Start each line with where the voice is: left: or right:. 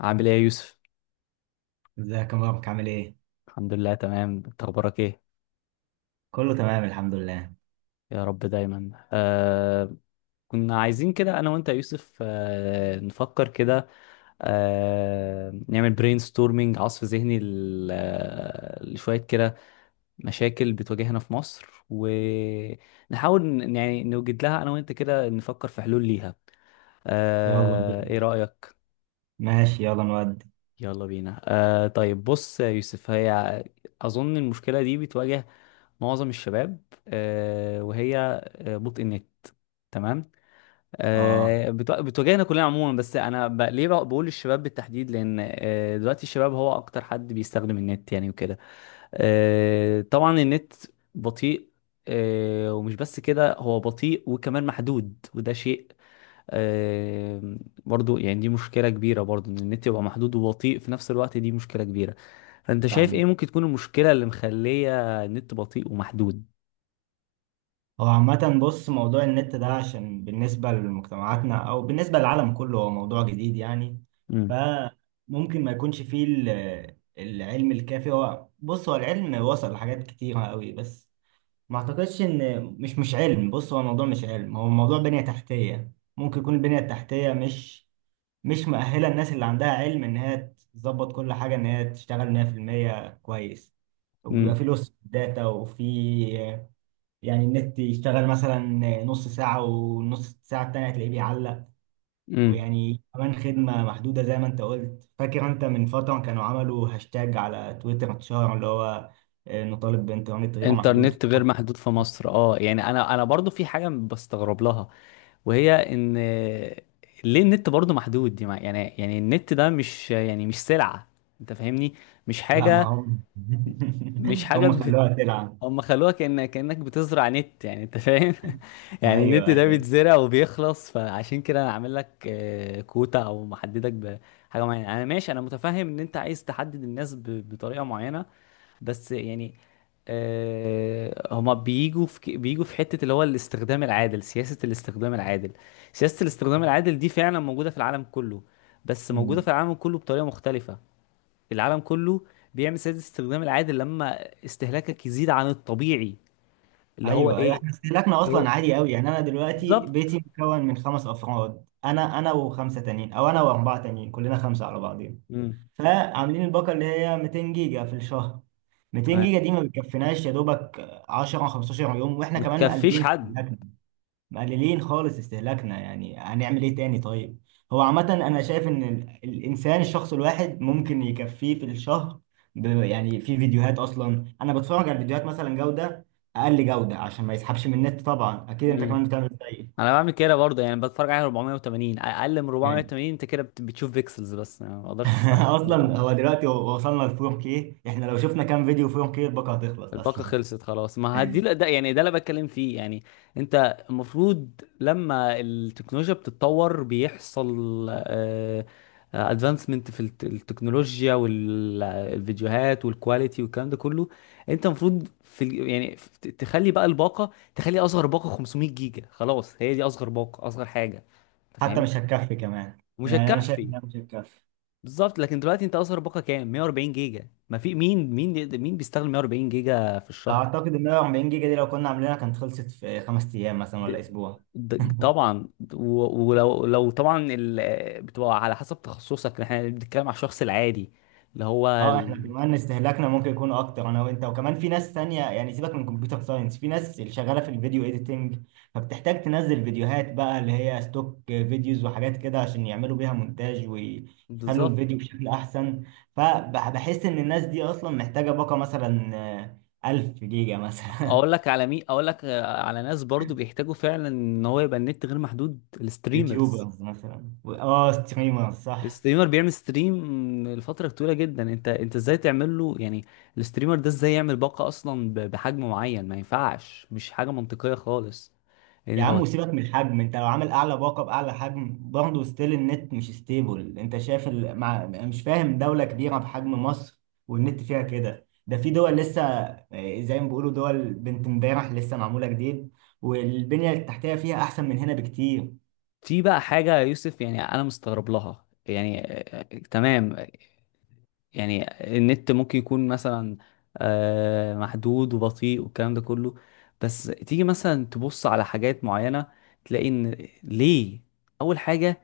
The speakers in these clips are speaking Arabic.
left: عامل ايه يا يوسف؟
right: ازيك يا مبارك، عامل ايه؟
left: الحمد لله، تمام. انت اخبارك ايه؟
right: كله تمام، الحمد لله.
left: يا رب دايما. كنا عايزين كده انا وانت يا يوسف، نفكر كده. نعمل برين ستورمينج، عصف ذهني لشوية كده مشاكل بتواجهنا في مصر، ونحاول يعني نوجد لها انا وانت، كده نفكر في حلول ليها.
right: يلا بينا.
left: ايه رأيك؟
right: ماشي، يلا نودي.
left: يلا بينا. طيب بص يا يوسف، هي اظن المشكلة دي بتواجه معظم الشباب، وهي بطء النت. تمام.
right: اه،
left: بتواجهنا كلنا عموما، بس انا ليه بقول الشباب بالتحديد؟ لان دلوقتي الشباب هو اكتر حد بيستخدم النت يعني وكده. طبعا النت بطيء، ومش بس كده، هو بطيء وكمان محدود. وده شيء آه، برضو، يعني دي مشكلة كبيرة، برضو ان النت يبقى محدود وبطيء في نفس الوقت، دي مشكلة كبيرة. فانت شايف ايه
right: فاهم.
left: ممكن تكون المشكلة اللي مخلية النت بطيء ومحدود؟
right: هو عامة بص، موضوع النت ده عشان بالنسبة لمجتمعاتنا أو بالنسبة للعالم كله هو موضوع جديد يعني. فممكن ما يكونش فيه العلم الكافي. هو بص، هو العلم وصل لحاجات كتيرة قوي، بس ما أعتقدش إن مش علم. بص، هو الموضوع مش علم، هو الموضوع بنية تحتية. ممكن يكون البنية التحتية مش مؤهله الناس اللي عندها علم ان هي تظبط كل حاجه، ان هي تشتغل 100% كويس. وبيبقى
left: امم.
right: في لوس داتا وفي، يعني النت يشتغل مثلا نص ساعه، والنص ساعه التانيه هتلاقيه بيعلق.
left: امم.
right: ويعني كمان خدمه محدوده، زي ما انت قلت. فاكر انت من فتره كانوا عملوا هاشتاج على تويتر اتشهر، اللي هو نطالب بانترنت غير محدود.
left: انترنت غير محدود في مصر. اه، يعني انا برضو في حاجه بستغرب لها، وهي ان ليه النت برضو محدود؟ دي يعني النت ده مش، يعني مش سلعه، انت فاهمني؟ مش
right: لا، ما
left: حاجه،
right: هم
left: مش حاجه
right: هم خلوها تلعب.
left: هم خلوها كأنك بتزرع نت يعني، انت فاهم؟ يعني النت
right: ايوه،
left: ده
right: ايوه،
left: بيتزرع وبيخلص، فعشان كده انا عامل لك كوتا او محددك بحاجه معينه. انا ماشي، انا متفهم ان انت عايز تحدد الناس بطريقه معينه. بس يعني هما بيجوا في حتة اللي هو الاستخدام العادل، سياسة الاستخدام العادل. سياسة الاستخدام العادل دي فعلا موجودة في العالم كله، بس موجودة في العالم كله بطريقة مختلفة. العالم كله بيعمل سياسة الاستخدام العادل لما استهلاكك يزيد عن الطبيعي، اللي هو
right: ايوه، ايوه،
left: ايه؟
right: احنا استهلاكنا
left: اللي هو
right: اصلا عالي قوي. يعني انا دلوقتي بيتي
left: بالظبط.
right: مكون من خمس افراد، انا وخمسه تانيين، او انا واربعه تانيين، كلنا خمسه على بعضين.
left: امم.
right: فعاملين الباقه اللي هي 200 جيجا في الشهر. 200
left: تمام.
right: جيجا دي ما بتكفيناش يا دوبك 10 15 يوم، واحنا كمان
left: متكفيش
right: مقللين
left: حد.
right: استهلاكنا، مقللين خالص استهلاكنا. يعني هنعمل ايه تاني؟ طيب، هو عامة انا شايف ان الانسان، الشخص الواحد ممكن يكفيه في الشهر يعني في فيديوهات. اصلا انا بتفرج على الفيديوهات مثلا جودة، اقل جودة، عشان ما يسحبش من النت. طبعا اكيد انت
left: امم.
right: كمان بتعمل زيي
left: انا بعمل كده برضه، يعني بتفرج على 480، اقل من
right: يعني.
left: 480. انت كده بتشوف بيكسلز بس يعني، ما اقدرش اشوف أقل من
right: اصلا
left: 480.
right: هو دلوقتي وصلنا ل 4K. احنا لو شفنا كام فيديو 4K، الباقة هتخلص
left: الباقة
right: اصلا.
left: خلصت خلاص، ما هدي ده يعني، ده اللي بتكلم فيه يعني. انت المفروض لما التكنولوجيا بتتطور، بيحصل ادفانسمنت في التكنولوجيا والفيديوهات والكواليتي والكلام ده كله. انت المفروض في تخلي بقى الباقة، تخلي اصغر باقة 500 جيجا خلاص، هي دي اصغر باقة، اصغر حاجة. انت
right: حتى
left: فاهمني؟
right: مش هتكفي كمان،
left: مش
right: يعني انا شايف
left: هتكفي.
right: انها مش هتكفي.
left: بالظبط. لكن دلوقتي انت اصغر باقة كام؟ 140 جيجا. ما في مين، مين بيستخدم 140 جيجا في الشهر؟
right: اعتقد ان 40 جيجا دي لو كنا عاملينها كانت خلصت في خمس ايام مثلا ولا
left: د-
right: اسبوع.
left: طبعا، و- ولو لو طبعا، بتبقى على حسب تخصصك. احنا بنتكلم على الشخص العادي، اللي هو
right: اه، احنا
left: ال-
right: كمان استهلاكنا ممكن يكون اكتر، انا وانت، وكمان في ناس تانية. يعني سيبك من كمبيوتر ساينس، في ناس اللي شغالة في الفيديو ايديتنج، فبتحتاج تنزل فيديوهات بقى اللي هي ستوك فيديوز وحاجات كده، عشان يعملوا بيها مونتاج ويخلوا
left: بالظبط.
right: الفيديو بشكل احسن. فبحس ان الناس دي اصلا محتاجة باقة مثلا 1000 جيجا مثلا.
left: اقول لك على مين، اقول لك على ناس برضو بيحتاجوا فعلا ان هو يبقى النت غير محدود: الستريمرز.
right: يوتيوبرز مثلا، ستريمرز، صح.
left: الستريمر بيعمل ستريم لفترة طويلة جدا، انت ازاي تعمل له يعني؟ الستريمر ده ازاي يعمل باقة اصلا بحجم معين؟ ما ينفعش، مش حاجة منطقية خالص،
right: يا
left: يعني
right: عم،
left: هو.
right: وسيبك من الحجم. انت لو عامل اعلى باقه باعلى حجم برضه ستيل النت مش ستيبل. انت شايف مش فاهم، دوله كبيره بحجم مصر والنت فيها كده؟ ده في دول لسه، اه، زي ما بيقولوا دول بنت امبارح لسه، معموله جديد، والبنيه التحتيه فيها احسن من هنا بكتير.
left: في بقى حاجة يا يوسف يعني أنا مستغرب لها يعني آه، تمام. يعني النت ممكن يكون مثلا محدود وبطيء والكلام ده كله، بس تيجي مثلا تبص على حاجات معينة، تلاقي إن ليه. أول حاجة،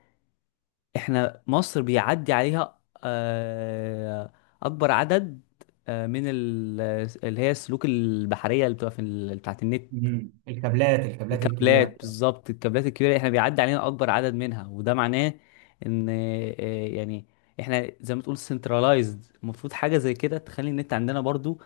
left: إحنا مصر بيعدي عليها أكبر عدد من اللي هي السلوك البحرية اللي بتبقى في بتاعت النت.
right: مم. الكابلات الكبيره.
left: الكابلات، بالظبط، الكابلات الكبيره، احنا بيعدي علينا اكبر عدد منها، وده معناه ان يعني احنا زي ما تقول سنترلايزد، المفروض حاجه زي كده تخلي النت عندنا برضو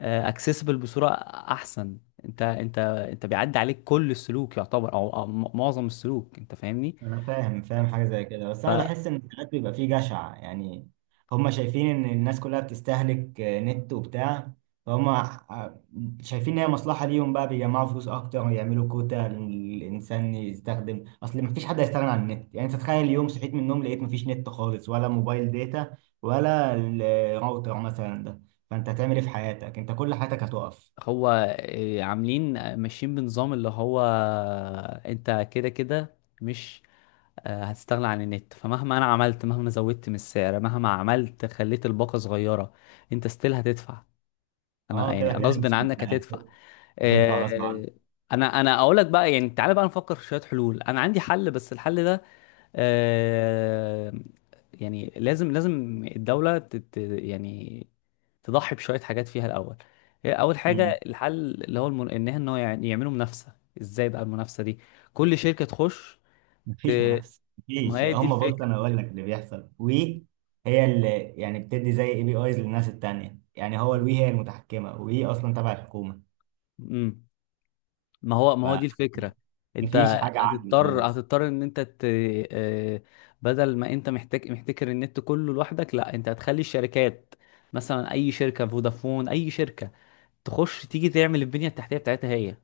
left: اكسسبل بصوره احسن. انت بيعدي عليك كل السلوك يعتبر، معظم السلوك، انت فاهمني؟
right: انا فاهم حاجه زي كده، بس انا بحس ان ساعات بيبقى فيه جشع يعني. هم شايفين ان الناس كلها بتستهلك نت وبتاع. فهم شايفين ان هي مصلحه ليهم بقى، بيجمعوا فلوس اكتر ويعملوا كوتا. الانسان يستخدم، اصل مفيش حد هيستغنى عن النت. يعني انت تخيل اليوم صحيت من النوم لقيت مفيش نت خالص، ولا موبايل داتا، ولا الراوتر مثلا ده، فانت هتعمل ايه في حياتك؟ انت كل حياتك هتقف.
left: هو عاملين ماشيين بنظام اللي هو انت كده كده مش هتستغنى عن النت، فمهما انا عملت، مهما زودت من السعر، مهما عملت خليت الباقة صغيرة، انت ستيل هتدفع، انا
right: اه،
left: يعني
right: كده كده،
left: غصب
right: مش
left: عنك
right: انتهى.
left: هتدفع.
right: هتدفع غصب
left: آه، انا اقول لك بقى يعني، تعالى بقى نفكر في شوية حلول. انا عندي حل، بس الحل ده آه، يعني لازم الدولة تت، يعني تضحي بشوية حاجات فيها الأول. هي أول حاجة
right: عنك.
left: الحل، اللي هو إن يعني يعملوا منافسة. إزاي بقى المنافسة دي؟ كل شركة تخش
right: مفيش
left: ت-
right: منافسه.
left: ما
right: مفيش.
left: هي دي
right: هم بص،
left: الفكرة.
right: انا اقول لك اللي بيحصل، وي هي اللي يعني بتدي زي اي بي ايز للناس التانية. يعني هو
left: مم.
right: الوي هي المتحكمه، وي اصلا تبع الحكومه،
left: امم. ما هو دي الفكرة.
right: فمفيش
left: انت
right: حاجه عادله خالص.
left: هتضطر ان انت آه، بدل ما انت محتاج محتكر النت كله لوحدك، لا، انت هتخلي الشركات مثلا، اي شركة، فودافون، اي شركة، تخش تيجي تعمل البنية التحتية بتاعتها هي،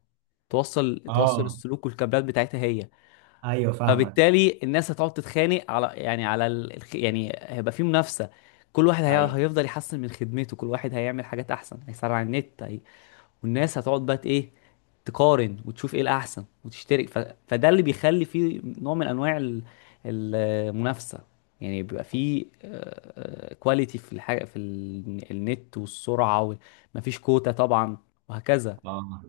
left: توصل،
right: اه.
left: السلوك والكابلات بتاعتها هي.
right: ايوه، فاهمك.
left: فبالتالي الناس هتقعد تتخانق على، يعني على يعني هيبقى في منافسة. كل واحد
right: ايوه.
left: هيفضل يحسن من خدمته، كل واحد هيعمل حاجات احسن، هيسرع النت، والناس هتقعد بقى ايه، تقارن وتشوف ايه الاحسن، وتشترك فده اللي بيخلي فيه نوع من انواع المنافسه يعني، بيبقى فيه كواليتي في الحاجه، في النت والسرعه مفيش كوتا طبعا، وهكذا.
right: اه،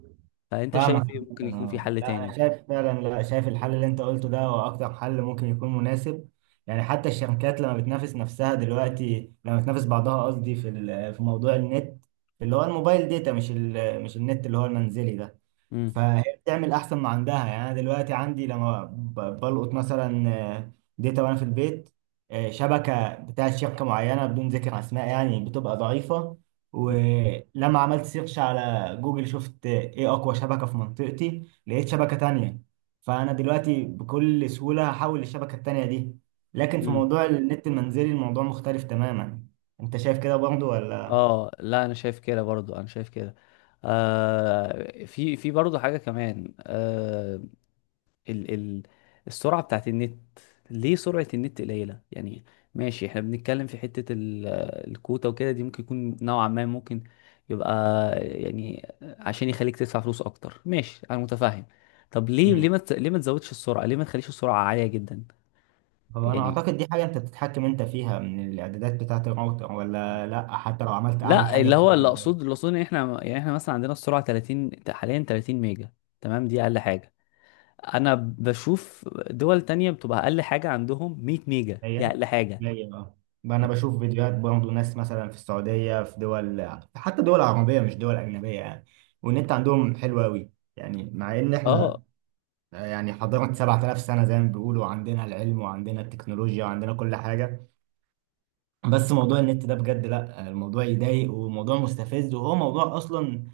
left: فانت شايف
right: فاهمك
left: ايه
right: عامة.
left: ممكن يكون في
right: اه،
left: حل
right: لا،
left: تاني؟
right: انا شايف فعلا، لا، شايف الحل اللي انت قلته ده هو اكتر حل ممكن يكون مناسب. يعني حتى الشركات لما بتنافس نفسها دلوقتي، لما بتنافس بعضها قصدي، في في موضوع النت اللي هو الموبايل داتا، مش النت اللي هو المنزلي ده.
left: امم.
right: فهي بتعمل احسن ما عندها. يعني انا دلوقتي عندي، لما بلقط مثلا داتا وانا في البيت شبكه بتاعت شركه معينه بدون ذكر اسماء، يعني بتبقى ضعيفه. ولما عملت سيرش على جوجل، شفت ايه اقوى شبكه في منطقتي، لقيت شبكه تانية. فانا دلوقتي بكل سهوله هحول للشبكه التانية دي. لكن في
left: امم.
right: موضوع النت المنزلي الموضوع مختلف تماما. انت شايف كده برضه ولا؟
left: اه لا، انا شايف كده برضو، انا شايف كده. آه، في برضو حاجه كمان، آه، ال ال السرعة بتاعت النت. ليه سرعة النت قليلة يعني؟ ماشي، احنا بنتكلم في حتة الكوتا وكده، دي ممكن يكون نوعا ما ممكن يبقى، يعني عشان يخليك تدفع فلوس اكتر، ماشي، انا متفاهم. طب ليه، ليه
right: مم.
left: ما تز- ليه ما تزودش السرعة؟ ليه ما تخليش السرعة عالية جدا
right: هو انا
left: يعني؟
right: اعتقد دي حاجه انت بتتحكم انت فيها من الاعدادات بتاعه الراوتر، ولا لا. حتى لو عملت اعلى
left: لا
right: حاجه
left: اللي هو،
right: بتفضل
left: اللي اقصد ان احنا، يعني احنا مثلا عندنا السرعة 30 حاليا، 30 ميجا، تمام، دي اقل حاجة. انا بشوف دول تانية بتبقى اقل حاجة عندهم 100 ميجا، دي
right: هي
left: اقل حاجة.
right: هي. اه، بقى انا بشوف فيديوهات برضه ناس مثلا في السعوديه، في دول حتى دول عربيه مش دول اجنبيه يعني، والنت عندهم حلو قوي. يعني مع ان
left: اه.
right: احنا، يعني حضاره 7000 سنه زي ما بيقولوا، عندنا العلم وعندنا التكنولوجيا وعندنا كل حاجه، بس موضوع النت ده بجد لا، الموضوع يضايق وموضوع مستفز. وهو موضوع اصلا،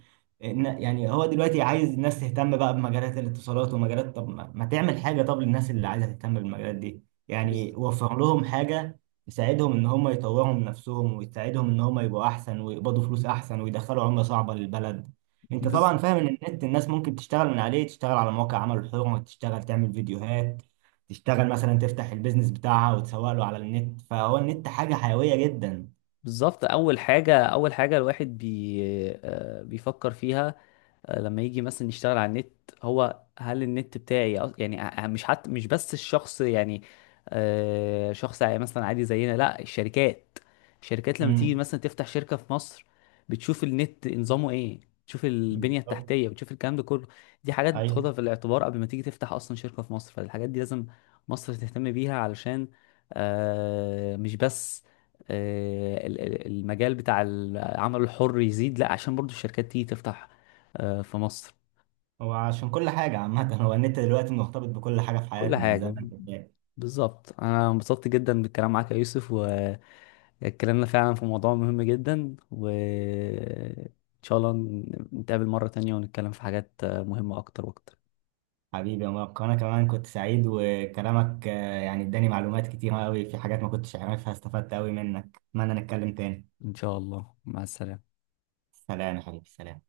right: يعني هو دلوقتي عايز الناس تهتم بقى بمجالات الاتصالات ومجالات. طب ما تعمل حاجة؟ طب للناس اللي عايزة تهتم بالمجالات دي يعني
left: بز...
right: وفر لهم حاجة تساعدهم ان هم يطوروا من نفسهم، وتساعدهم ان هم يبقوا احسن، ويقبضوا فلوس احسن، ويدخلوا عملة صعبة للبلد. انت
left: بز...
right: طبعا فاهم ان النت الناس ممكن تشتغل من عليه، تشتغل على مواقع عمل حر، تشتغل تعمل فيديوهات، تشتغل مثلا تفتح البيزنس بتاعها وتسوق له على النت. فهو النت حاجة حيوية جدا.
left: بالظبط. اول حاجه، الواحد بي... آه، بيفكر فيها لما يجي مثلا يشتغل على النت، هو هل النت بتاعي؟ يعني مش، حتى مش بس الشخص يعني شخص عادي، مثلا عادي زينا، لا، الشركات. الشركات لما تيجي
right: امم،
left: مثلا تفتح شركة في مصر، بتشوف النت نظامه ايه، بتشوف البنية
right: بالظبط،
left: التحتية، بتشوف الكلام ده كله. دي حاجات
right: ايوه.
left: تاخدها في الاعتبار قبل ما تيجي تفتح اصلا شركة في مصر، فالحاجات دي لازم مصر تهتم بيها علشان مش بس المجال بتاع العمل الحر يزيد، لا، عشان برضو الشركات تيجي تفتح في مصر.
right: هو عشان كل حاجة عامة. هو النت دلوقتي مرتبط بكل حاجة في
left: كل
right: حياتنا زي
left: حاجة.
right: ما انت شايف.
left: بالظبط، انا انبسطت جدا بالكلام معاك يا يوسف، واتكلمنا فعلا في موضوع مهم جدا، وان شاء الله نتقابل مرة تانية ونتكلم في حاجات مهمة اكتر واكتر.
right: حبيبي يا مبارك، انا كمان كنت سعيد، وكلامك يعني اداني معلومات كتيرة قوي في حاجات ما كنتش اعرفها، استفدت قوي منك. اتمنى نتكلم تاني.
left: ان شاء الله، مع السلامة.
right: سلام يا حبيبي، سلام.